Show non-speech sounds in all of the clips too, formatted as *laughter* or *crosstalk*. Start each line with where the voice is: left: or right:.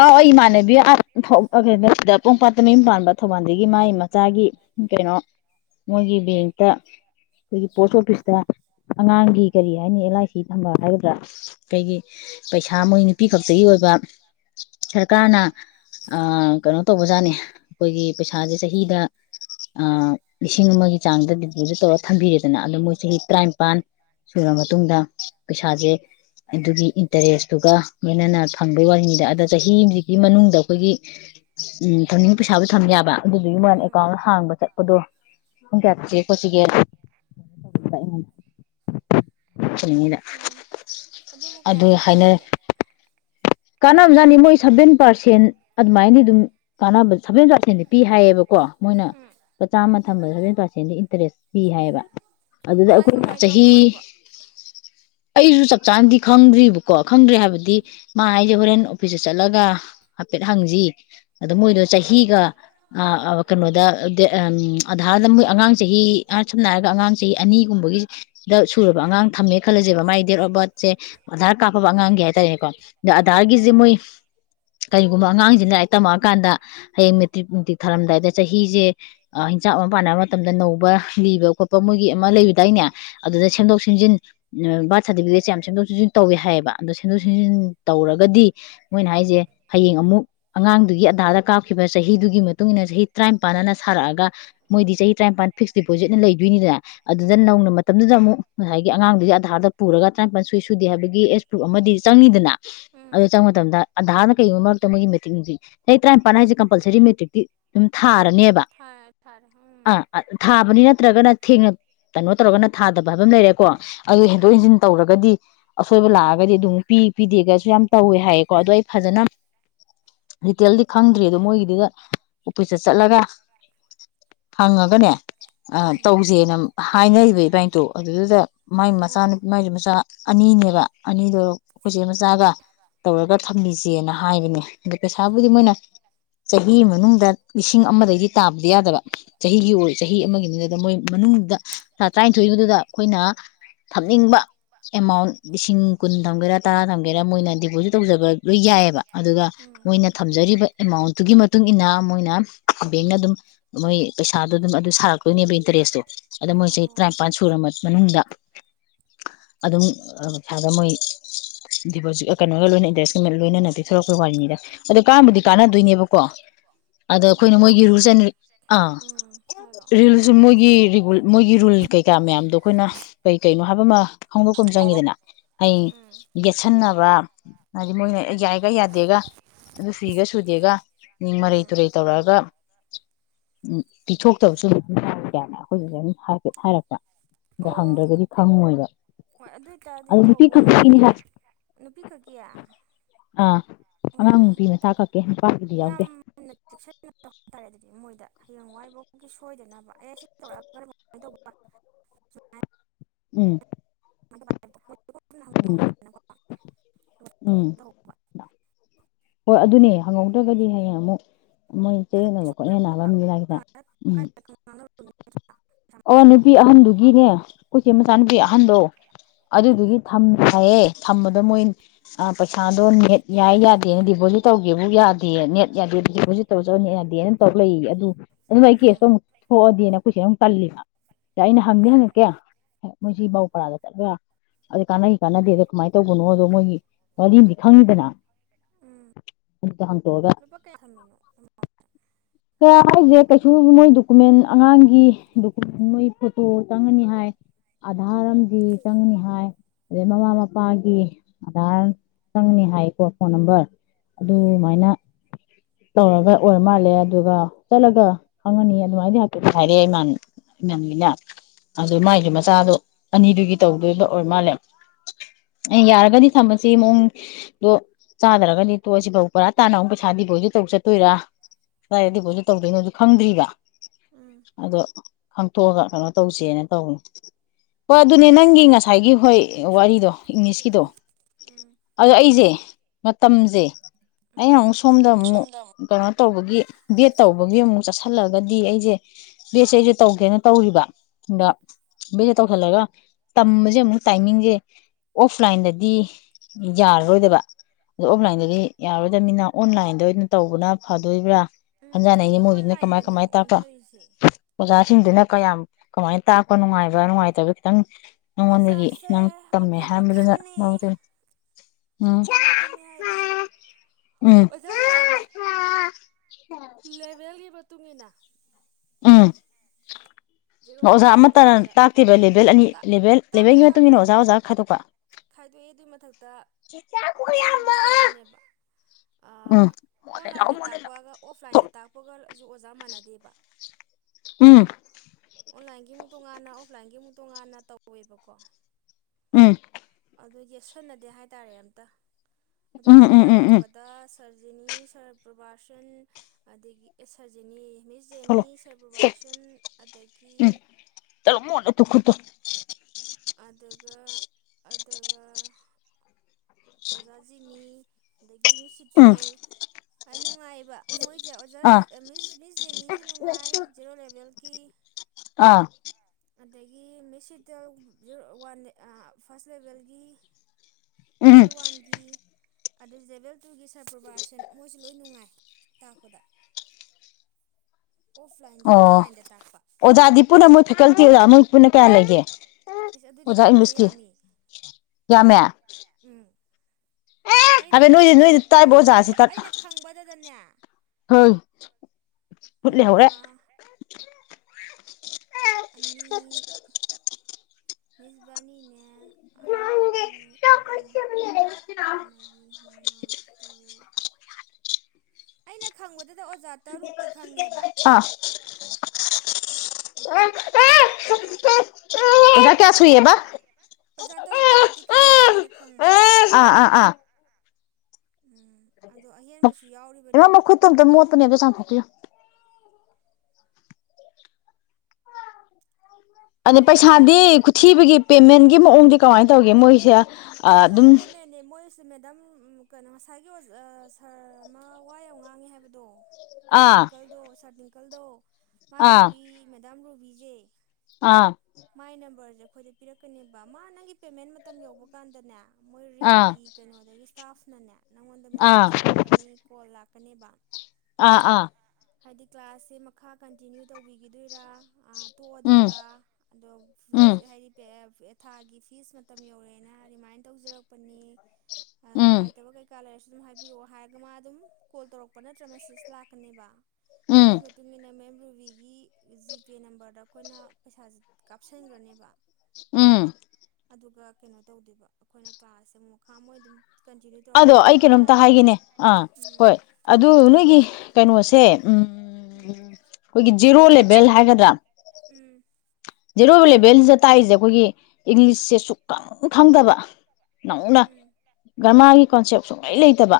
left: ꯑꯥꯎ ꯑꯩ ꯏꯃꯥꯟꯅꯕꯤ ꯑꯩꯅꯣ ꯁꯤꯗ ꯄꯣꯡꯄꯥꯠꯇ ꯃꯌꯨꯝ ꯄꯥꯟꯕ ꯊꯧꯕꯥꯜꯗꯒꯤ ꯃꯥꯒꯤ ꯃꯆꯥꯒꯤ ꯀꯩꯅꯣ ꯃꯣꯏꯒꯤ ꯕꯦꯡꯇ ꯑꯩꯈꯣꯏꯒꯤ ꯄꯣꯁ ꯑꯣꯐꯤꯁꯇ ꯑꯉꯥꯡꯒꯤ ꯀꯔꯤ ꯍꯥꯏꯅꯤ ꯑꯦꯜ ꯑꯥꯏ ꯁꯤ ꯊꯝꯕ ꯍꯥꯏꯒꯗ꯭ꯔꯥ ꯑꯩꯈꯩꯒꯤ ꯄꯩꯁꯥ ꯃꯣꯏ ꯅꯨꯄꯤ ꯈꯛꯇꯒꯤ ꯑꯣꯏꯕ ꯁꯔꯀꯥꯔꯅ ꯀꯩꯅꯣ ꯇꯧꯕꯖꯥꯠꯅꯦ ꯑꯩꯈꯣꯏꯒꯤ ꯄꯩꯁꯥꯁꯦ ꯆꯍꯤꯗ ꯂꯤꯁꯤꯡ ꯑꯃꯒꯤ ꯍ ꯆꯥꯡꯗ ꯗꯤꯄꯣꯖꯤꯠ ꯇꯧꯔ ꯊꯝꯕꯤꯔꯦꯗꯅ ꯑꯗꯣ ꯃꯣꯏ ꯆꯍꯤ ꯇꯔꯥꯅꯤꯄꯥꯟ ꯁꯔꯕ ꯃꯇꯨꯡꯗ ꯄꯩꯁꯥꯁꯦ ꯑꯗꯨꯒꯤ ꯏꯟꯇꯔꯦꯁꯇꯨꯒ ꯃꯅ ꯒꯤ ꯋꯥꯔꯤꯉꯗ ꯑꯗ ꯆꯍꯤꯁꯤꯒꯤ ꯃꯅꯨꯡꯗ ꯑꯩꯈꯣꯏꯒꯤ ꯎ ꯊꯝꯅꯤꯡꯕ ꯄꯩꯁꯥꯕꯨ ꯊꯝ ꯌꯥꯕ ꯑꯗꯨꯗꯨꯒꯤ ꯃꯗ
right: ꯎꯝ
left: ꯑꯦꯀꯥꯎꯟ ꯍꯥꯡꯕ ꯆꯠꯄꯗꯣ ꯄꯨꯡ ꯀꯌꯥ ꯆꯤꯒꯦ ꯈꯣꯠꯒꯦꯠꯅꯤꯡꯉꯤꯗ
right: ꯎꯝ ꯑꯗꯨꯕꯨ
left: ꯑꯗꯨ
right: ꯀꯌꯥꯝ
left: ꯍꯥꯏꯅꯔꯦ
right: ꯀꯥꯟꯅꯒꯦ
left: ꯀꯥꯟꯅꯕꯖꯥꯠꯅꯤ ꯃꯣꯏ ꯁꯚꯦꯟ ꯄꯥꯔꯁꯦꯟ ꯑꯗꯨꯃꯥꯏꯅꯗꯤ ꯑꯗꯨꯝ ꯀꯥꯟꯅꯕ ꯁꯚꯦꯟ ꯄꯥꯔꯁꯦꯟꯗꯤ ꯄꯤ ꯍꯥꯏꯌꯦꯕꯀꯣ ꯃꯣꯏꯅ
right: ꯎꯝ
left: ꯃ ꯆꯥꯝꯃ ꯊꯝꯕꯗ ꯁꯚꯦꯟ ꯄꯥꯔꯁꯦꯟꯗꯤ ꯏꯟꯇꯔꯦꯁ ꯄꯤ ꯍꯥꯏꯌꯦꯕ ꯑꯗꯨꯗ
right: ꯀꯃꯥꯏ
left: ꯑꯩꯈꯣꯏꯅ
right: ꯀꯃꯥꯏ
left: ꯆꯍꯤ
right: ꯇꯧꯕꯅꯣꯕ
left: ꯑꯩꯁꯨ ꯆꯞ ꯆꯥꯅꯗꯤ ꯈꯪꯗ꯭ꯔꯤꯕꯀꯣ ꯈꯪꯗ꯭ꯔꯦ ꯍꯥꯏꯕꯗꯤ ꯃꯥ ꯍꯥꯏꯁꯦ ꯍꯣꯔꯦꯟ ꯑꯣꯐꯤꯁꯇ ꯆꯠꯂꯒ ꯍꯥꯏꯐꯦꯠ ꯍꯪꯁꯤ ꯑꯗ
right: ꯎꯝ
left: ꯃꯣꯏꯗ ꯆꯍꯤ ꯆꯍꯤꯤꯒ ꯑ ꯀꯩꯅꯣꯗ ꯑꯙꯥꯔꯗ ꯃꯣꯏ ꯑꯉꯥꯡ ꯆꯍꯤ ꯁꯝꯅ ꯍꯥꯏꯔꯒ ꯑꯉꯥꯡ ꯆꯍꯤ ꯑꯅꯤꯒꯨꯝꯕꯒꯤꯗ ꯁꯨꯔꯕ ꯑꯉꯥꯡ ꯊꯝꯃꯦ ꯈꯜꯂꯁꯦꯕ ꯃꯥꯒꯤ ꯗꯦꯠ ꯑꯣꯐ ꯕꯥꯔꯠꯁꯦ ꯑꯙꯥꯔ ꯀꯥꯞꯄꯕ ꯑꯉꯥꯡꯒꯤ ꯍꯥꯏꯇꯥꯔꯦꯀꯣ ꯑꯗ
right: ꯎꯝ
left: ꯑꯙꯥꯔꯒꯤꯁꯦ ꯃꯣꯏ ꯀꯔꯤꯒꯨꯝꯕ ꯑꯉꯥꯡꯁꯤꯡꯅ ꯂꯥꯏꯔꯤꯛ ꯇꯝꯃꯛꯑꯀꯥꯟꯗ ꯍꯌꯦꯡ ꯃꯦꯇ꯭ꯔꯤꯛ ꯅꯨꯡꯇ꯭ꯤꯛ ꯊꯥꯔꯝꯗꯥꯏꯗ ꯆꯍꯤꯁꯦ ꯍꯤꯟꯆꯥꯛ ꯑꯃ ꯄꯥꯟꯅꯕ ꯃꯇꯝꯗ ꯅꯧꯕ ꯂꯤꯕ ꯈꯣꯠꯄ ꯃꯣꯏꯒꯤ ꯑꯃ ꯂꯩꯕꯗꯥꯏꯅꯦ ꯑꯗꯨꯅ
right: ꯎꯝ
left: ꯁꯦꯝꯗꯣꯛ ꯁꯦꯝꯖꯤꯟ ꯕꯥꯔꯊ ꯁꯥꯔꯇꯤꯐꯤꯀꯦꯠꯁꯦ ꯌꯥꯝ ꯁꯦꯝꯗꯣꯛ ꯁꯦꯝꯖꯤꯟ ꯇꯧꯋꯦ ꯍꯥꯏꯌꯦꯕ ꯑꯗꯣ ꯁꯦꯝꯗꯣꯛ
right: ꯎꯝ
left: ꯁꯦꯝꯖꯤꯟ ꯇꯧꯔꯒꯗꯤ ꯃꯣꯏꯅ ꯍꯥꯏꯁꯦ ꯍꯌꯦꯡ ꯑꯃꯨꯛ ꯑꯉꯥꯡꯗꯨꯒꯤ ꯑꯙꯥꯗ ꯀꯥꯞꯈꯤꯕ ꯆꯍꯤꯗꯨꯒꯤ ꯃꯇꯨꯡꯟꯅ ꯆꯍꯤ ꯇꯔꯥꯅꯤꯄꯥꯟꯅ ꯁꯥꯔꯛꯑꯒ ꯃꯣꯏꯗꯤ ꯆꯍꯤ ꯇꯔꯥꯅꯤꯄꯥꯟ ꯐꯤꯛꯁ ꯗꯤꯄꯣꯖꯤꯠꯅ ꯂꯩꯗꯣꯏꯅꯤꯗꯅ
right: ꯎꯝ
left: ꯑꯗꯨꯗꯅ ꯅꯧꯅ ꯃꯇꯝꯗꯨꯗ ꯑꯃꯨꯛ ꯉꯁꯥꯏꯒꯤ ꯑꯉꯥꯡꯗꯨꯒꯤ ꯑꯙꯥꯔꯗ ꯄꯨꯔꯒ ꯇꯔꯥꯅꯤꯄꯥꯟ ꯁꯣꯏ ꯁꯨꯗꯦ ꯍꯥꯏꯕꯒꯤ ꯑꯦꯖ ꯄ꯭ꯔꯨꯐ ꯑꯃꯗꯤ ꯆꯪꯅꯤ
right: ꯎꯝ
left: ꯑꯗꯨ ꯆꯪꯕ ꯃꯇꯝꯗ ꯑꯙꯥꯅ ꯀꯩꯒꯨꯝꯕ ꯃꯔꯛꯇ ꯃꯣꯏꯒꯤ ꯃꯦꯇꯤꯛ ꯂꯩ ꯇꯔꯥꯅꯤꯄꯥꯟ ꯍꯥꯏꯁꯦ ꯀꯝꯄꯜꯁꯔꯤ ꯃꯦꯇ꯭ꯔꯤꯛꯇꯤ ꯑꯗꯨꯝ ꯊꯥꯔꯅꯦꯕ
right: ꯊꯥꯔꯦ ꯊꯥꯔꯦ ꯎꯝ
left: ꯑꯥ ꯊꯥꯕꯅꯤ ꯅꯠꯇ꯭ꯔꯒꯅ ꯊꯦꯡꯅ ꯀꯩꯅꯣ ꯇꯧꯔꯒꯅꯥ ꯊꯥꯗꯕ ꯍꯥꯏꯕ ꯑꯃ ꯂꯩꯔꯦꯀꯣ ꯑꯗꯨ
right: ꯎꯝ
left: ꯍꯦꯟꯗꯣꯛ ꯍꯦꯟꯖꯤꯟ ꯇꯧꯔꯒꯗꯤ ꯑꯁꯣꯏꯕ ꯂꯥꯛꯑꯒꯗꯤ ꯑꯗꯨꯝꯨꯛ ꯄꯤ ꯄꯤꯗꯦꯒꯁꯨ ꯌꯥꯝ ꯇꯧꯋꯦ ꯍꯥꯏꯌꯦꯀꯣ ꯑꯗꯣ ꯑꯩ ꯐꯖꯅ ꯗꯤꯇꯦꯜꯗꯤ ꯈꯪꯗ꯭ꯔꯤ ꯑꯗꯣ ꯃꯣꯏꯒꯤꯗꯨꯗ ꯑꯣꯐꯁꯇ ꯆꯠꯂꯒ ꯍꯪꯉꯒꯅꯦ ꯑ
right: ꯎꯝ
left: ꯇꯧꯁꯦꯅ ꯍꯥꯏꯅꯔꯤꯕ ꯏꯕꯥꯏꯅꯤꯇꯣ ꯑꯗꯨꯗꯨꯗ ꯃꯥꯏ
right: ꯑꯣ ꯎꯝ
left: ꯃꯆꯥꯅꯨꯄꯤ ꯃꯥꯏꯗꯨ ꯃꯆꯥ ꯑꯅꯤꯅꯦꯕ ꯑꯅꯤꯗꯣ ꯑꯩꯣꯏꯆꯦ ꯃꯆꯥꯒ ꯇꯧꯔꯒ ꯊꯝꯕꯤꯁꯦꯅ ꯍꯥꯏꯕꯅꯦ ꯑꯗꯨꯗꯥ ꯄꯩꯁꯥꯕꯨꯗꯤ ꯃꯣꯏꯅ ꯆꯍꯤ ꯃꯅꯨꯡꯗ ꯂꯤꯁꯤꯡ ꯑꯃꯗꯩꯗꯤ ꯇꯥꯕꯗꯤ ꯌꯥꯗꯕ ꯆꯍꯤꯒꯤ ꯑꯣꯏ ꯆꯍꯤ ꯑꯃꯒꯤꯅꯤꯗ ꯃꯣꯏ ꯃꯅꯨꯡꯗ ꯊꯥ ꯇꯔꯥꯅꯤꯊꯣꯏꯗꯨꯗ ꯑꯩꯈꯣꯏꯅ ꯊꯝꯅꯤꯡꯕ ꯑꯦꯃꯥꯎꯟ ꯂꯤꯁꯤꯡ ꯀꯨꯟ ꯊꯝꯒꯦꯔꯥ ꯊꯝꯒꯦꯔꯥ ꯃꯣꯏꯅ ꯗꯤꯄꯣꯖꯤꯠ ꯇꯧꯖꯕ ꯂꯣꯏ ꯌꯥꯏꯑꯕ ꯑꯗꯨꯒ
right: ꯎꯝ ꯎꯝ ꯎꯝ
left: ꯃꯣꯏꯅ ꯊꯝꯖꯔꯤꯕ ꯑꯦꯃꯥꯎꯟꯇꯨꯒꯤ ꯃꯇꯨꯡ ꯃꯇꯨꯡꯏꯟꯅ ꯃꯣꯏꯅ ꯕꯦꯡꯅ ꯑꯗꯨꯝ ꯃꯣꯏ ꯄꯩꯁꯥꯗꯣ ꯑꯗꯨꯝ ꯑꯗꯨ ꯁꯥꯔꯛꯇꯣꯏꯅꯦꯕ ꯏꯟꯇꯔꯦꯁꯇꯣ ꯑꯗ ꯃꯣꯏ ꯆꯍꯤ ꯇꯔꯥ
right: ꯑꯣ
left: ꯄꯥꯟꯁꯨꯔꯝꯥꯁꯨ ꯃꯅꯨꯡꯗꯥ ꯑꯗꯨꯝ ꯐꯥꯁꯥꯗ‌ꯣ ꯃꯣꯏ ꯗꯤꯄꯣꯖꯤꯠꯀ ꯀꯩꯅꯣꯒ ꯂꯣꯏꯅ ꯏꯟꯗꯔꯦꯁꯀ ꯂꯣꯏꯅꯅ ꯄꯤꯊꯣꯔꯛꯄꯒꯤ ꯋꯥꯔꯤꯅꯤꯗꯥ ꯑꯗ ꯀꯥꯟꯕꯨꯗꯤ ꯀꯥꯟꯅꯗꯣꯏꯅꯦꯕꯀꯣ ꯑꯗ
right: ꯑꯗꯨꯗꯤ
left: ꯑꯩꯈꯣꯏꯅ
right: ꯌꯥꯝ
left: ꯃꯣꯏꯒꯤ ꯔꯨꯜꯁ ꯑꯦꯟ ꯑꯥ
right: ꯎꯝ ꯍꯥꯏꯔꯛꯑꯣ
left: ꯔꯔꯤꯜꯁꯨ ꯃꯣꯏꯒꯤ ꯃꯣꯏꯒꯤ ꯔꯨꯜ ꯀꯩꯀꯥ ꯃꯌꯥꯝꯗꯣ ꯑꯩꯈꯣꯏꯅ ꯀꯩ ꯀꯩꯅꯣ ꯍꯥꯏꯕ ꯑꯃ ꯈꯪꯗꯣꯛꯄ ꯑꯃ ꯆꯪꯉꯤꯗꯅ ꯍꯌꯦꯡ
right: ꯎꯝ
left: ꯆꯠꯁꯟꯅꯕ ꯍꯥꯏꯗꯤ ꯃꯣꯏꯅ ꯌꯥꯏꯒ ꯌꯥꯗꯦꯒ ꯑꯗꯨ ꯁꯨꯏꯒ ꯁꯨꯗꯦꯒ ꯃꯤꯡ ꯃꯔꯩ
right: ꯎꯝ
left: ꯇꯨꯔꯩ ꯇꯧꯔꯛꯑꯒ ꯄꯤꯊꯣꯛꯇꯕꯁꯨ ꯑꯩꯈꯣꯏꯒꯤ ꯍꯥꯏꯔꯛꯄꯥ ꯑꯗ
right: ꯑꯣ
left: ꯍꯪꯗ꯭ꯔꯒꯗꯤ ꯈꯪꯉꯣꯏꯕ
right: ꯍꯣꯏ ꯑꯗꯨ ꯑꯣꯏꯇꯥꯔꯗꯤ
left: ꯑꯗꯣ ꯅꯨꯄꯤ
right: ꯇꯧꯕ
left: ꯈꯛ
right: ꯃꯇꯝꯗ ꯅꯨꯄꯤ ꯀꯀꯤ ꯑꯣ
left: ꯑꯥ ꯑꯉꯥꯡ ꯅꯨꯄꯤ ꯃꯆꯥ ꯈꯛꯀꯤ ꯅꯨꯄꯥꯒꯤꯗꯤ ꯌꯥꯎꯗꯦ
right: ꯌꯥꯝꯟꯅ ꯆꯦꯛꯁꯤꯟꯅ ꯇꯧ ꯇꯥꯔꯦ ꯑꯗꯨꯗꯤ ꯃꯣꯏꯗ ꯍꯌꯦꯡꯋꯥꯏꯐꯥꯎꯥꯒꯤ ꯁꯣꯏꯗꯅꯕ ꯑꯦ ꯁꯤ ꯇꯧꯔ ꯇꯧꯕ ꯁꯥꯏ
left: ꯎꯝ
right: *unintelligible* ꯍꯪꯍꯧꯔꯦꯗꯅꯀꯣ ꯑꯗꯨꯒ
left: ꯎꯝ
right: ꯊꯕꯛꯇꯣ
left: ꯎꯝ
right: ꯇꯧꯍꯧꯕ
left: ꯍꯣꯏ ꯑꯗꯨꯅꯦ ꯍꯪꯍꯧꯗ꯭ꯔꯒꯗꯤ ꯍꯌꯦꯡ ꯑꯃꯨꯛ ꯃꯣꯏ
right: ꯅꯠꯇ꯭ꯔꯗꯤ
left: ꯆꯌꯦꯛꯅꯕ ꯈꯣꯠꯅ
right: ꯁꯣꯏꯔꯒ
left: ꯅꯥꯅꯤꯅꯁꯤꯗ
right: ꯀꯅꯥꯗ
left: ꯎꯝ
right: ꯀꯥꯏꯗ ꯉꯥꯡꯅꯔꯨꯅꯤ ꯅꯠꯇ꯭ꯔꯥ ꯄꯩꯁꯥ
left: ꯑꯣ ꯅꯨꯄꯤ
right: ꯃꯥꯡꯗꯣꯏꯅꯦꯕ
left: ꯑꯍꯟꯗꯨꯒꯤꯅꯦ ꯀꯣꯏꯆꯦ ꯃꯆꯥ ꯅꯨꯄꯤ ꯑꯍꯟꯗꯣ ꯑꯗꯨꯗꯨꯒꯤꯝ ꯍꯥꯏꯌꯦ ꯊꯝꯕꯗ ꯃꯣꯏ ꯄꯩꯁꯥꯗꯣ ꯅꯦꯠ ꯌꯥꯏ ꯌꯥꯗꯦ ꯗꯤꯄꯣꯖꯤꯠ ꯇꯧꯈꯤꯕꯕꯨ ꯌꯥꯗꯦ ꯅꯦꯠ ꯌꯥꯗꯦ ꯑꯗꯨꯗꯤ ꯗꯤꯄ‌ꯣꯖꯤꯠ ꯇꯧꯔ ꯆꯠꯂ ꯅ ꯌꯥꯗꯦ ꯑꯗꯨꯝ ꯇꯧꯔ ꯂꯩꯛꯏ ꯑꯗꯨ ꯑꯗꯨꯃꯥꯏ ꯑꯩ
right: ꯎꯝ
left: ꯀꯦꯁꯇꯣ ꯑꯃꯨꯛ ꯊꯣꯛꯑꯗꯤꯦꯅ ꯑꯩꯈꯣꯏꯁꯦ ꯑꯗꯨ ꯀꯜꯂꯤꯦꯕ ꯑꯗ ꯑꯩꯅ ꯍꯪꯗꯤ ꯍꯪꯉꯛꯀꯦ ꯃꯣꯏꯁꯤ ꯕꯥꯎ ꯄꯔꯥꯗ ꯆꯠꯂꯒ ꯑꯗꯨ ꯀꯥꯟꯅꯩ ꯀꯥꯟꯅꯗꯦꯗ ꯀꯃꯥꯏꯅ ꯇꯧꯕꯅꯣꯗꯣ ꯃꯣꯏꯒꯤ ꯋꯥꯔꯤꯝꯗꯤ ꯈꯪꯉꯤꯗꯅ
right: ꯎꯝ
left: ꯑꯗꯨꯗ ꯍꯥꯡꯇꯣꯛꯑꯒ
right: ꯂꯨꯄꯥ ꯀꯌꯥ ꯊꯝꯃꯤꯅꯣ
left: ꯀꯌꯥ ꯍꯥꯏꯁꯦ ꯀꯩꯁꯨ ꯃꯣꯏ ꯗꯣꯀꯨꯃꯦꯟ ꯑꯉꯥꯡꯒꯤ ꯗꯣꯀꯨꯦꯟꯣꯏ ꯁꯨ ꯆꯪꯉꯅꯤ ꯍꯥꯏ ꯑꯙꯥꯔ ꯑꯃꯗꯤ ꯆꯪꯉꯅꯤ ꯍꯥꯏ ꯑꯗꯩ ꯃꯃꯥ ꯃꯄꯥꯒꯤ ꯑꯙꯥꯔ ꯆꯪꯅꯤ ꯍꯥꯏꯀꯣ ꯐꯣꯟ ꯅꯝꯕꯔ ꯑꯗꯨ
right: ꯎꯝ
left: ꯃꯥꯏꯅ ꯇꯧꯔꯒ ꯑꯣꯏ ꯃꯥꯜꯂꯦ ꯑꯗꯨꯒ ꯆꯠꯂꯒ ꯈꯪꯉꯅꯤ ꯑꯗꯨꯃꯥꯏꯗꯤ ꯍꯥꯏꯐꯦꯠ ꯍꯥꯏꯔꯦ ꯏꯃꯥꯟ ꯏꯃꯟꯒꯤꯅ ꯑꯗꯨ ꯃꯥꯏꯒꯤ ꯃꯆꯥꯗꯣ ꯑꯅꯤꯗꯨꯒꯤ ꯇꯧꯗꯣꯏꯕ ꯑꯣꯏꯔ ꯃꯥꯜꯂꯦ ꯑ ꯌꯥꯔꯒꯗꯤ ꯊꯝꯃꯁꯤ ꯃꯑꯣꯡꯗꯣ ꯆꯥꯗ꯭ꯔꯒꯗꯤ ꯇꯣꯛꯑꯁꯤꯐꯧ ꯄꯨꯔꯥ ꯇꯥꯅ ꯑꯃꯨꯛ ꯄꯩꯁꯥꯗꯤꯐꯧꯗꯤ ꯇꯧ ꯆꯠꯇꯣꯏꯔꯥ ꯁꯥꯏꯗ ꯗꯤꯄꯣꯖꯤꯠ ꯇꯧꯗꯣꯏꯅꯣ ꯑꯗꯨ ꯈꯪꯗ꯭ꯔꯤꯕ
right: ꯎꯝ
left: ꯑꯗꯣ ꯈꯪꯊꯣꯛꯑꯒ ꯀꯩꯅꯣ ꯇꯧꯁꯦꯅ ꯇꯧꯕꯅꯤ ꯍꯣꯏ
right: ꯑꯣ
left: ꯑꯗꯨꯅꯦ
right: ꯎꯝ
left: ꯅꯪꯒꯤ ꯉꯁꯥꯏꯒꯤ ꯍꯣꯏ ꯋꯥꯔꯤꯗꯣ ꯏꯪꯂꯤꯁꯀꯤꯗꯣ
right: ꯎꯝ ꯎꯝ
left: ꯑꯗꯣ ꯑꯩꯁꯦ ꯃꯇꯝꯁꯦ ꯑꯩꯅ
right: ꯎꯝ
left: ꯑꯃꯨꯛ ꯁꯣꯝꯗ ꯑꯃꯨꯛ ꯀꯩꯅꯣ ꯇꯧꯕꯒꯤ ꯕꯦꯠ ꯇꯧꯕꯒꯤ ꯑꯃꯨꯛ ꯆꯠꯁꯤꯜꯂꯒꯗꯤ ꯑꯩꯁꯦ ꯕꯦꯠꯁꯦ ꯑꯩꯁꯦ ꯇꯧꯒꯦꯅ ꯇꯧꯔꯤꯕ ꯑ ꯕꯦꯠꯁꯦ ꯇꯧꯁꯜꯂꯒ ꯇꯝꯕꯁꯦ ꯑꯃꯨꯛ ꯇꯥꯏꯃꯤꯡꯁꯦ ꯑꯣꯐꯂꯥꯏꯟꯗꯗꯤ ꯌꯥꯔꯔꯣꯏꯗꯕ ꯑꯣ
right: ꯎꯝ
left: ꯑꯣꯐꯂꯥꯏꯟꯗꯗꯤ ꯌꯥꯔꯣꯏꯗꯕꯅꯤꯅ ꯑꯣꯟꯂꯥꯏꯟꯗ ꯑꯣꯏꯅ ꯇꯧꯕꯅ ꯐꯗꯣꯏꯕ꯭ꯔꯥ ꯍꯟꯖꯥꯟꯅꯩꯅ
right: ꯑꯩꯁꯨ
left: ꯃꯣꯏꯗꯨꯅ ꯀꯃꯥꯏ
right: ꯑꯣꯟꯂꯥꯏꯟꯗꯅꯦ
left: ꯀꯃꯥꯏꯅ ꯇꯥꯛꯄ
right: ꯑꯣꯟꯊꯔꯤꯁꯦ
left: ꯑꯣꯖꯥꯁꯤꯡꯗꯨꯅ ꯀꯌꯥꯝ ꯀꯃꯥꯏꯅ ꯇꯥꯛꯄ ꯅꯨꯡꯉꯥꯏꯕ ꯅꯨꯡꯉꯥꯏꯇꯕ ꯈꯤꯇꯪ ꯅꯉꯣꯟꯗꯒꯤ
right: ꯑꯣꯖꯥꯁꯦ
left: ꯅꯪ ꯇꯝꯃꯦ
right: ꯃꯈꯟ
left: ꯍꯥꯏꯔꯝꯕꯗꯨꯗ
right: ꯃꯈꯟꯅꯤ
left: ꯂꯧ ꯎꯝ
right: ꯃꯈꯟ ꯃꯈꯟꯅꯤ ꯍꯥꯏꯗꯤ
left: ꯎꯝ
right: ꯂꯦꯕꯦꯜꯒꯤ ꯃꯇꯨꯡ ꯇꯨꯡ ꯏꯟꯅ
left: ꯎꯝ
right: ꯖꯦꯔꯣ
left: ꯑꯣꯖꯥ
right: ꯂꯦꯚꯦꯜꯗ
left: ꯑꯃꯠꯇꯅ
right: ꯑꯣꯖꯥ
left: ꯇꯥꯛꯇꯦꯕ ꯂꯦꯚꯦꯜ ꯑꯅꯤ ꯂꯦꯚꯦꯜ
right: ꯇꯥꯛꯇꯦ
left: ꯂꯦꯚꯦꯜꯒꯤ ꯃꯇꯨꯡ
right: ꯇꯥꯛꯇꯦ
left: ꯏꯟꯅ ꯑꯣꯖꯥ ꯑꯣꯖꯥ ꯈꯥꯏꯗꯣꯛꯄ
right: ꯈꯥꯏꯗꯣꯛꯑꯦ ꯑꯗꯨꯏ ꯃꯊꯛꯇ ꯀꯩꯅꯣꯁꯨ ꯇꯧꯗꯣꯏꯅꯦꯕ
left: ꯎꯝ ꯎꯝ
right: ꯑꯣꯟꯂꯥꯏꯟꯗ ꯇꯥꯛꯄꯒ ꯑꯣꯐꯂꯥꯏꯟꯗ ꯇꯥꯛꯄꯒꯁꯨ ꯑꯣꯖꯥ ꯃꯥꯟꯅꯗꯦꯕ
left: ꯎꯝ
right: ꯑꯣꯟꯂꯥꯏꯟꯒꯤ ꯑꯃꯨꯛ ꯇꯣꯉꯥꯟꯅ ꯑꯣꯐꯂꯥꯏꯟꯒꯤ ꯑꯃꯨꯛ ꯇꯣꯡꯉꯥꯟꯅ ꯇꯧꯋꯦꯕꯀꯣ
left: ꯎꯝ
right: ꯑꯗꯨ ꯌꯦꯠꯁꯟꯅꯗꯦ ꯍꯥꯏꯇꯥꯔꯦ ꯑꯃꯇ ꯑꯗꯣ
left: ꯎꯝ
right: ꯑꯩꯅ
left: ꯎꯝ ꯎꯝ ꯎꯝ
right: ꯇꯥꯛꯂꯛꯄꯗ ꯁꯔꯖꯤꯅꯤ ꯁꯔ ꯄ꯭ꯔꯕꯥꯁꯟ ꯑꯗꯒꯤ ꯑꯦꯁ ꯁꯔꯖꯤꯅꯤ ꯃꯤꯁ ꯖꯦꯅꯤ
left: ꯊꯣꯛꯂꯛꯑꯣ
right: ꯁꯔꯕꯕꯥꯁꯟ ꯑꯗꯒꯤ
left: ꯎꯝ ꯆꯠꯂꯣ ꯃꯣꯠꯂꯦ ꯇꯨ ꯈꯨꯠꯇꯣ
right: ꯑꯗꯨꯒ ꯑꯗꯨꯒ ꯑꯣꯖꯥ ꯖꯤꯃꯤ ꯑꯗꯒꯤ ꯃꯤꯁ
left: ꯎꯝ
right: ꯁꯤꯇꯜ ꯍꯥꯏ ꯅꯨꯡꯉꯥꯏꯑꯕ ꯃꯣꯏꯁꯦ ꯑꯣꯖꯥ
left: ꯑꯥ
right: ꯃꯤꯁ ꯖꯦꯅꯤꯁꯨ ꯅꯨꯡꯉꯥꯏ ꯖꯦꯔꯣ ꯂꯦꯚꯦꯜ
left: ꯑꯥ
right: ꯑꯗꯒꯤ ꯃꯤꯁ ꯁꯤꯠꯇꯜ ꯖꯔꯣ ꯋꯥꯟ ꯐꯥꯔꯁ ꯂꯦꯚꯦꯜꯒꯤ
left: ꯎꯝ
right: ꯂꯦꯕꯦꯜ ꯋꯥꯟꯒꯤ ꯑꯗ ꯗꯦꯕꯦꯜ ꯑꯗꯨꯒꯤ ꯁꯔꯄ꯭ꯔꯕꯥꯔꯁꯟ ꯃꯣꯏꯁꯨ ꯂꯣꯏ ꯅꯨꯡꯉꯥꯏ ꯇꯥꯛꯄꯗ ꯑꯣꯐꯂꯥꯏꯟꯗ
left: ꯑꯣ
right: ꯑꯣꯟꯂꯥꯏꯟꯗ ꯇꯥꯛꯄ
left: ꯑꯣꯖꯥꯗꯤ ꯄꯨꯟꯅ ꯃꯣꯏ ꯐꯦꯀꯜꯇꯤ ꯑꯣꯖꯥ ꯃꯣꯏ ꯄꯨꯟꯅ ꯀꯌꯥ ꯂꯩꯒꯦ
right: ꯑꯦꯁ ꯑꯗꯨꯗꯤ
left: ꯑꯣꯖꯥ
right: ꯈꯪꯗꯦ
left: ꯏꯪꯂꯤꯁꯀꯤ
right: ꯌꯥꯝꯃꯤ
left: ꯌꯥꯝꯃꯦ
right: ꯎꯝ ꯑꯩꯅ
left: ꯍꯥꯏꯕ ꯅꯣꯏꯗꯤ
right: ꯑꯩꯅ
left: ꯅꯣꯏꯗꯤ ꯇꯥꯛꯏꯕ ꯑꯣꯖꯥꯁꯤ
right: ꯑꯩꯅꯕ
left: ꯇꯠ
right: ꯑꯩꯅ ꯈꯪꯕꯗꯗꯅꯦ
left: ꯍꯣꯏ ꯍꯨꯠ
right: ꯑꯃ
left: ꯂꯩꯍꯧꯔꯦ
right: ꯃꯤꯁ ꯕꯥꯅꯤꯅꯦ ꯑꯃ ꯑꯅꯤ ꯑꯍꯨꯝ ꯃꯔꯤ ꯃꯉꯥ ꯇꯔꯨꯛ ꯑꯩꯅ ꯈꯪꯕꯗ ꯗ ꯑꯣꯖꯥ ꯇꯔꯨꯛꯇꯤ ꯈꯪꯉꯦꯕ
left: ꯑꯥ ꯑꯣꯖꯥ ꯀꯌꯥ ꯁꯨꯏꯌꯦꯕ
right: ꯑꯣꯖꯥ ꯇꯔꯨꯛ ꯇꯔꯦꯠꯇꯤ ꯈꯪꯉꯦꯕ
left: ꯑꯥ
right: ꯑꯩꯅ ꯈꯪꯕꯗ ꯎꯝ ꯑꯗꯣ ꯑꯍꯦꯟꯕꯁꯨ
left: ꯏꯃ
right: ꯌꯥꯎꯔꯤꯕꯅꯦꯕ
left: ꯃꯈꯨꯠꯇꯣ ꯑꯃꯇ ꯃꯣꯠꯕꯅꯦ ꯆꯥꯝꯊꯣꯛꯄꯤꯌꯣ ꯑꯗ
right: ꯑꯍꯦꯟꯕ ꯑꯣꯖꯥ
left: ꯄꯩꯁꯥꯗꯤ
right: ꯈꯔꯁꯨ
left: ꯈꯨꯊꯤꯕꯒꯤ ꯄꯦꯃꯦꯟꯒꯤ ꯃꯑꯣꯡꯗꯤ ꯀꯃꯥꯏꯅ ꯇꯧꯒꯦ ꯃꯣꯏꯁꯦ
right: ꯑꯣꯟꯂꯥꯏꯟ
left: ꯑꯗꯨꯝ
right: ꯄꯦꯃꯦꯟ ꯃꯣꯏ ꯁꯤ ꯃꯦꯗꯥꯝ ꯀꯩꯅꯣ ꯉꯁꯥꯏꯒꯤꯖꯥ ꯁꯥꯔ ꯑꯃ ꯋꯥ ꯌꯥꯝ ꯉꯥꯡꯉꯦ ꯍꯥꯏꯕꯗꯣ ꯁꯗꯤ
left: ꯑꯥ
right: ꯏꯪꯀꯜꯗꯣ ꯁꯥ ꯑꯀꯜꯗꯣ ꯃꯥꯏ
left: ꯑꯥ
right: ꯅꯨꯄꯤ ꯃꯦꯗꯥꯝ ꯔ ꯕꯤꯖꯦ
left: ꯑꯥ
right: ꯃꯥꯏ ꯅꯝꯕꯔ ꯑꯩꯈꯣꯏꯗ ꯄꯤꯔꯛꯀꯅꯦꯕ ꯃꯥ ꯅꯪꯒꯤ ꯄꯦꯃꯦꯟ ꯃꯇꯝ ꯌ ꯄꯥꯟꯗꯅ ꯃꯣꯏ
left: ꯑꯥ
right: ꯔꯦꯠꯀꯤ ꯀꯩꯅꯣꯗꯒꯤ ꯏꯁꯇꯥꯐꯅꯅ ꯅꯪꯉꯣꯟꯗ
left: ꯑꯥ
right: ꯃꯦꯁꯦꯁ ꯇꯧꯔꯛꯀꯅꯤ ꯀꯣꯜ ꯂ ꯀꯅꯤꯕ
left: ꯑꯥ ꯑꯥ
right: ꯍꯥꯏꯗꯤ ꯀ꯭ꯂꯥꯁꯁꯦ ꯃꯈꯥ ꯀꯟꯇꯤꯅ꯭ꯌꯨ ꯇꯧꯕꯤꯈꯤꯗꯣꯏꯔꯥ
left: ꯎꯝ
right: ꯇꯣꯛꯑꯗꯕ꯭ꯔꯥ ꯑꯗꯣ
left: ꯎꯝ
right: ꯐꯤꯁ ꯍꯥꯏꯗꯤ ꯊꯥꯒꯤ ꯐꯤꯁ ꯃꯇꯝ ꯌꯧꯔꯦꯅ ꯑꯗꯨꯔꯤꯃꯥꯏꯅ ꯇꯧꯖꯔꯛꯄꯅꯤ ꯑ ꯅꯅꯨꯡꯥꯏ
left: ꯎꯝ
right: ꯇꯕ ꯀꯩ ꯀꯥꯂꯁ ꯑꯗꯨꯝ ꯍꯥꯏꯕꯤꯔꯛꯑꯣ ꯍꯥꯏꯔꯒ ꯃꯥ ꯑꯗꯨꯝ ꯀꯣꯜ ꯇꯧꯔꯛꯄ ꯅꯠꯇ꯭ꯔ ꯃꯦꯁꯦꯁ ꯂꯥꯛꯀꯅꯦꯕ ꯑꯗꯨꯏ
left: ꯎꯝ
right: ꯃꯇꯨꯡꯟꯅ ꯃ ꯇꯤꯒꯤ ꯖꯤꯄꯦ ꯅꯝꯕꯔꯗ ꯑꯩꯈꯣꯏꯅ ꯄꯩꯁꯥꯁꯦ ꯀꯥꯞꯁꯤꯟꯈ꯭ꯔꯅꯦꯕ
left: ꯎꯝ
right: ꯑꯗꯨꯗꯒ ꯀꯩꯅ ꯇꯧꯗꯦꯕ ꯑꯩꯈꯣꯏꯅ ꯀ꯭ꯂꯥꯁꯁꯦ ꯑꯃꯨꯛ ꯃꯈꯥ ꯃꯣꯏ ꯑꯗꯨꯝ ꯀꯟꯇꯤꯅ꯭ꯌꯨ
left: ꯑꯗꯣ
right: ꯇꯧꯔꯛꯇꯣꯏꯕ
left: ꯑꯩ
right: ꯑꯩꯈꯣꯏꯅ ꯌꯥꯎ
left: ꯀꯩꯅꯣꯝꯇ ꯍꯥꯏꯒꯦꯅꯦ ꯑꯥ ꯍꯣꯏ ꯑꯗꯨ ꯅꯣꯏꯒꯤ ꯀꯩꯅꯣꯁꯦ ꯎꯝ
right: ꯎꯝ ꯎꯝ
left: ꯑꯩꯈꯣꯏꯒꯤ ꯖꯦꯔꯣ ꯂꯦꯚꯦꯜ ꯍꯥꯏꯒꯗ꯭ꯔꯥ
right: ꯎꯝ
left: ꯑꯔꯣꯏꯕ ꯂꯦꯚꯦꯜꯁꯤꯗ ꯇꯥꯛꯏꯁꯦ ꯑꯩꯈꯣꯏꯒꯤ ꯏꯪꯂꯤꯁꯁꯦ ꯁꯨꯛꯈꯪ ꯈꯪꯗꯕ ꯅꯧꯅ
right: ꯎꯝ
left: ꯔꯃꯒꯤ ꯀꯣꯟꯁꯦꯞ ꯁꯨꯡꯂꯩ ꯂꯩꯇꯕ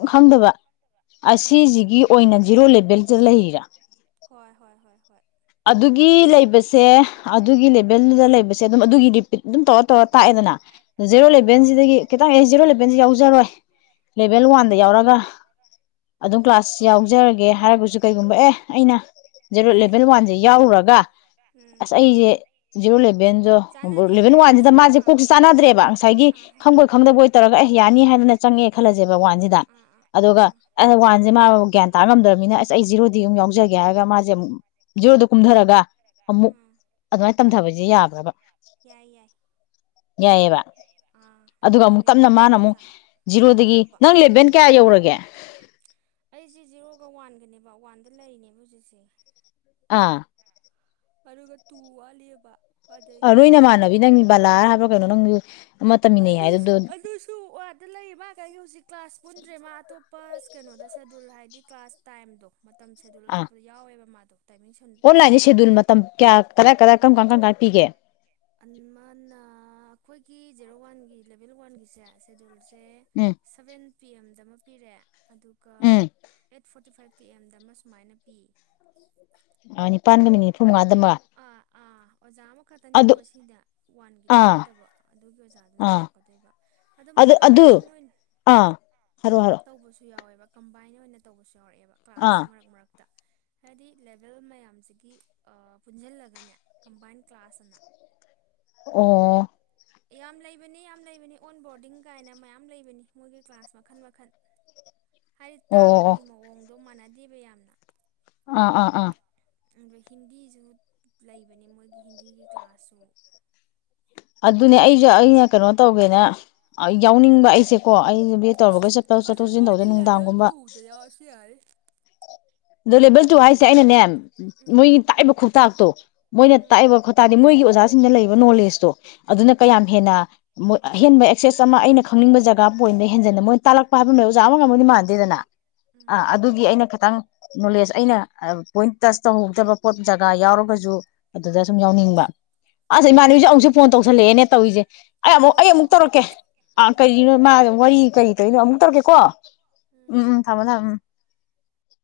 right: ꯍꯣꯏ
left: ꯈꯪꯗꯕ
right: ꯎꯝ
left: ꯑꯁꯤꯁꯤꯒꯤ ꯑꯣꯏꯅ ꯖꯤꯦꯔꯣ ꯂꯦꯚꯦꯜꯗ ꯂꯩꯔꯥ
right: ꯍꯣꯏ ꯍꯣꯏ ꯍꯣꯏ ꯍꯣꯏ
left: ꯑꯗꯨꯒꯤ ꯂꯩꯕꯁꯦ ꯑꯗꯨꯒꯤ ꯂꯦꯚꯦꯜꯗꯨꯗ ꯂꯩꯕꯁꯦ ꯑꯗꯨꯝ ꯑꯗꯨꯒꯤ ꯔꯤꯄꯤꯠ ꯑꯗꯨꯝ ꯇꯧꯔ ꯇꯧꯔ ꯇꯥꯛꯑꯦꯗꯅ ꯖꯦꯔꯣ
right: ꯎꯝ
left: ꯏꯂꯚꯦꯟꯁꯤꯗꯒꯤ ꯈꯤꯇꯪ ꯑꯩ ꯖꯦꯔꯣ ꯏꯂꯦꯚꯦꯟꯁꯤ ꯌꯥꯎꯖꯔꯣꯏ ꯂꯦꯚꯦꯜ
right: ꯎꯝ
left: ꯋꯥꯟꯗ ꯌꯥꯎꯔꯒ ꯑꯗꯨꯝ ꯀ꯭ꯂꯥꯁ ꯌꯥꯎꯖꯔꯒꯦ ꯍꯥꯏꯔꯒꯁꯨ ꯀꯩꯒꯨꯝꯕ ꯑꯦ ꯑꯩꯅ ꯖꯦꯔꯣ ꯏꯂꯦꯚꯦꯟ
right: ꯌꯥꯏꯌꯦ
left: ꯋꯥꯟ ꯁꯦ
right: ꯌꯥꯏꯌꯦ
left: ꯌꯥꯎꯔꯨꯔꯒ
right: ꯎꯝ
left: ꯑꯁ ꯑꯩꯁꯦ ꯖꯤꯦꯔꯣ
right: ꯆꯥꯟꯅꯗꯦ
left: ꯂꯚꯦꯟꯂꯚꯦꯟ ꯋꯥꯟꯁꯤꯗ
right: ꯍꯥꯏꯔꯒꯁꯨ
left: ꯃꯥꯁꯦ
right: ꯑꯥ ꯑꯥ
left: ꯀꯣꯛꯁꯤ ꯆꯥꯟꯅꯗ꯭ꯔꯦꯕ ꯉꯁꯥꯏꯒꯤ
right: ꯑꯥ
left: ꯈꯪꯕꯣꯏ ꯈꯪꯗꯕꯣꯏ ꯇꯧꯔꯒ ꯑꯩ ꯌꯥꯅꯤ ꯍꯥꯏꯗꯅ ꯆꯪꯉꯦ ꯈꯜꯂꯁꯦꯕ ꯋꯥꯟꯁꯤꯗ
right: ꯑꯥ ꯑꯥ
left: ꯑꯗꯨꯒ
right: ꯑꯥ
left: ꯑꯁ ꯋꯥꯟꯁꯦ ꯃꯥ ꯒ꯭ꯌꯥꯟ ꯇꯥ ꯉꯝꯗ꯭ꯔꯅꯤꯅ ꯑꯁ ꯑꯩ ꯖꯤꯔꯣꯗꯤ ꯑꯗꯨꯝ ꯌꯥꯎꯖꯒꯦ ꯌꯥꯌꯥꯒ ꯃꯥꯖꯦ ꯌꯖꯔꯗꯨ ꯀꯨꯝꯊꯔꯒ ꯑꯃꯨꯛ
right: ꯎꯝ
left: ꯑꯗꯨꯃꯥꯏꯅ ꯇꯝꯊꯕꯁꯦ ꯌꯥꯕ ꯕ
right: ꯌꯥꯏ ꯌꯥꯏ ꯑꯥ
left: ꯑꯗꯨꯒ ꯑꯃꯨꯛ ꯇꯞꯅ
right: ꯂꯦꯚꯦꯜꯗꯣ ꯃꯥꯅ
left: ꯑꯃꯨꯛ ꯖꯤꯔꯣꯗꯒꯤ
right: ꯀꯥꯈꯠꯂꯛꯄ
left: ꯅꯪ
right: ꯎꯝ
left: ꯂꯦꯚꯦꯟ ꯀꯌꯥ ꯌꯧꯔꯒꯦ
right: ꯑꯩꯁꯤ ꯖꯤꯔꯣꯒ ꯋꯥꯟꯒꯅꯦ ꯕꯥ ꯋꯥꯟꯗ ꯂꯩꯔꯤꯅꯦꯕ ꯍꯧꯖꯤꯛꯁꯦ
left: ꯑꯥ
right: ꯑꯔꯒ ꯇꯨ ꯋꯥ ꯂꯦꯕ ꯄꯗꯩ
left: ꯀꯨꯏꯅ ꯃꯥꯟꯅꯕꯤ ꯅꯪ ꯕꯥꯂꯥꯔ ꯍꯥꯏꯕ꯭ꯔ ꯀꯩꯅꯣ ꯅꯪ ꯑꯃ ꯇꯝꯃꯤꯟꯅꯩ ꯍꯥꯏꯗꯨꯗꯣ
right: ꯑꯗꯨꯁꯨ ꯋꯥꯗ ꯂꯩꯌꯦ ꯃꯥ ꯀꯒꯤ ꯍꯧꯖꯤꯛ ꯀ꯭ꯂꯥꯁ ꯄꯨꯟꯗ꯭ꯔꯦ ꯃꯥ ꯑꯇꯣꯞ ꯄꯁ ꯀꯩꯅꯣꯗ ꯁꯦꯗꯨꯜ ꯍꯥꯏꯗꯤ ꯀ꯭ꯂꯥꯁ ꯇꯥꯏꯝꯗꯣ ꯃꯇꯝ ꯁꯦꯗꯨꯜ ꯑꯠꯊꯣꯛꯄ ꯌꯥꯎꯋꯦꯕ ꯃꯥꯗꯣ ꯇꯥꯏꯃꯤꯡ
left: ꯑꯣꯟꯂꯥꯏꯟꯁ ꯁꯦꯗꯨꯜ
right: ꯁꯪꯅꯗꯗꯅ
left: ꯃꯇꯝ ꯀꯌꯥ ꯀꯗꯥꯏ ꯀꯗꯥꯏ ꯀꯔꯝ ꯀꯥꯟ ꯀꯔꯝ ꯀꯥꯟ ꯄꯤꯒꯦ
right: ꯃꯥꯅ ꯑꯩꯈꯣꯏꯒꯤ ꯖꯦꯔꯣ ꯋꯥꯟꯒꯤ ꯂꯦꯚꯦꯜ ꯋꯥꯟꯒꯤꯁꯦ ꯁꯦꯗꯨꯜꯁ ꯦ
left: ꯎꯝ
right: ꯁꯚꯦꯟ ꯄꯤ ꯑꯦꯝꯗ ꯄꯤꯔꯦ ꯑꯗꯨꯒ ꯑꯩꯠ ꯐꯣꯔꯇꯤ ꯇꯨ ꯐꯥꯏꯚ ꯄꯤ ꯑꯦꯝꯗ ꯑꯃ ꯁꯨꯃꯥꯏꯅ ꯄꯤ
left: ꯑ ꯅꯤꯄꯥꯟꯒ ꯃꯤꯅꯤꯠ ꯅꯤꯐꯨ ꯃꯉꯥꯗꯕ
right: ꯑꯥ ꯑꯥ ꯑꯣꯖꯥ ꯑꯃꯈꯛꯇꯅꯤꯀꯣ ꯁꯤꯗ ꯋꯥꯟꯒꯤ
left: ꯑꯥ
right: ꯇꯥꯛꯀꯗꯕ ꯑꯗꯨꯒꯤ ꯑꯣꯖꯥꯗꯨꯅ
left: ꯑꯥ
right: ꯇꯧꯔꯛꯀꯗꯣꯏꯕ ꯑꯗꯣ ꯃꯣꯏ
left: ꯑꯗꯨ ꯑꯗꯨ
right: ꯀꯝꯕꯥꯏꯟ ꯑꯣꯏꯅ
left: ꯑꯥ ꯍꯥꯏꯔꯛꯑꯣ ꯍꯥꯏꯔꯛꯑꯣ
right: ꯇꯧꯕꯁꯨ ꯌꯥꯎꯋꯦꯕ ꯀꯝꯕꯥꯏꯟ ꯑꯣꯏꯅ ꯇꯧꯕꯁꯦ ꯧꯔꯛꯑꯦꯕ
left: ꯑꯥ
right: ꯀ꯭ꯂꯥꯁꯁꯦ ꯃꯔꯛ ꯃꯔꯛꯇ ꯍꯥꯏꯗꯤ ꯂꯦꯕꯦꯜ ꯃꯌꯥꯝꯁꯤꯒꯤ ꯄꯨꯟꯁꯤꯜꯂꯒꯅꯦ ꯀꯝꯕꯥꯏꯟ ꯀ꯭ꯂꯥꯁ ꯑꯅ
left: ꯑꯣ
right: ꯌꯥꯝ ꯂꯩꯕꯅꯤ ꯌꯥꯝ ꯂꯩꯕꯅꯤ ꯑꯣꯟ ꯕꯣꯔꯗꯤꯡ ꯀꯥꯏꯅ ꯃꯌꯥꯝ ꯂꯩꯕꯅꯤ ꯃꯣꯏꯒꯤ ꯀ꯭ꯂꯥꯁ ꯃꯈꯜ ꯃꯈꯜ ꯍꯥꯏꯗꯤ
left: ꯑꯣ ꯑꯣ
right: ꯇꯥꯛꯄꯒꯤ ꯃꯑꯣꯡꯗ ꯑꯗꯣ ꯃꯥꯟꯅꯗꯦꯕ ꯌꯥꯝꯅ
left: ꯑ ꯑꯥ ꯑꯥ
right: ꯑ ꯍꯤꯟꯗꯤꯁꯨ ꯂꯩꯕꯅꯤ ꯃꯣꯏꯒꯤ ꯍꯤꯟꯗꯤꯒꯤ ꯀ꯭ꯂꯥꯁꯁꯨ
left: ꯑꯗꯨꯅꯦ ꯑꯩꯁꯨ ꯑꯩꯅ ꯀꯩꯅꯣ ꯇꯧꯒꯦꯅꯦ ꯌꯥꯎꯅꯤꯡꯕ ꯑꯩꯁꯦꯀꯣ ꯑꯩ ꯇꯧꯔꯒꯩꯄ
right: ꯑꯗꯣ
left: ꯆꯠꯊꯣꯛ ꯆꯁꯤꯟ ꯇꯧꯗꯦ
right: ꯅꯣꯏꯗꯤ ꯂꯦꯚꯦꯜ
left: ꯅꯨꯡꯗꯥꯡꯒꯨꯝꯕ
right: ꯇꯨꯗ ꯌꯥꯎꯔꯁꯨ ꯌꯥꯔꯦ
left: ꯑ ꯂꯦꯕꯦꯜ ꯇꯨ ꯍꯥꯏꯁꯦ ꯑꯩꯅ ꯅꯦꯝ ꯃꯣꯏ ꯇꯥꯏꯕ ꯈ ꯇꯥꯛꯇꯣ
right: ꯎꯝ
left: ꯃꯣꯏꯅ
right: ꯎꯝ
left: ꯇꯥꯛꯏꯕ ꯈꯣꯇꯥꯅꯤ ꯃꯣꯏꯒꯤ ꯑꯣꯖꯥ ꯁꯤꯡꯗ ꯂꯩꯕ ꯅꯣꯂꯦꯖꯇꯣ ꯑꯗꯨꯅ ꯀꯌꯥꯝ
right: ꯎꯝ
left: ꯍꯦꯟꯅ ꯃꯣꯏ ꯑꯍꯦꯟꯕ ꯑꯦꯛꯁꯦꯁ ꯑꯃ ꯑꯩꯅ ꯈꯪꯅꯤꯡꯕ ꯖꯒꯥ ꯄꯣꯏꯟꯗ ꯍꯦꯟꯖꯟꯅ ꯃꯣꯏꯅ ꯇꯥꯛꯂꯛꯄ ꯍꯥꯏꯕꯗ ꯑꯣꯖꯥ ꯑꯃ ꯉꯝꯃꯗꯤ ꯃꯥꯟꯗꯦꯗꯅ ꯑꯥ
right: ꯎꯝ
left: ꯑꯗꯨꯒꯤ ꯑꯩꯅ ꯈꯤꯇꯪ ꯅꯣꯂꯦꯖ ꯑꯩꯅ ꯄꯣꯏꯟ ꯇꯁ ꯇꯧꯍꯧꯗꯕ ꯄꯣꯠ ꯖꯒꯥ ꯌꯥꯎꯔꯒꯁꯨ ꯑꯗꯨꯗ ꯁꯨꯝ ꯌꯥꯎꯅꯤꯡꯕ ꯑꯁ ꯏꯃꯥꯟꯕꯤꯁꯨꯦ ꯑꯃꯨꯛꯁꯨ
right: ꯎꯝ
left: ꯐꯣꯟ ꯇꯧꯁꯜꯂꯛꯑꯦꯅꯦ ꯇꯧꯔꯤꯁꯦ ꯑꯩ ꯑꯃꯨꯛ
right: ꯍꯣ
left: ꯑꯩ
right: ꯍꯣ
left: ꯑꯃꯨꯛ
right: ꯍꯣꯏ
left: ꯇꯧꯔꯛꯀꯦ ꯑ
right: ꯎꯝ
left: ꯀꯔꯤꯅꯣ ꯃꯥ ꯋꯥꯔꯤ ꯀꯔꯤ ꯀꯔꯤꯅꯣ ꯑꯃꯨꯛ ꯇꯧꯔꯛꯀꯦ ꯀꯣ ꯎꯝ ꯊꯕꯗ ꯎꯝ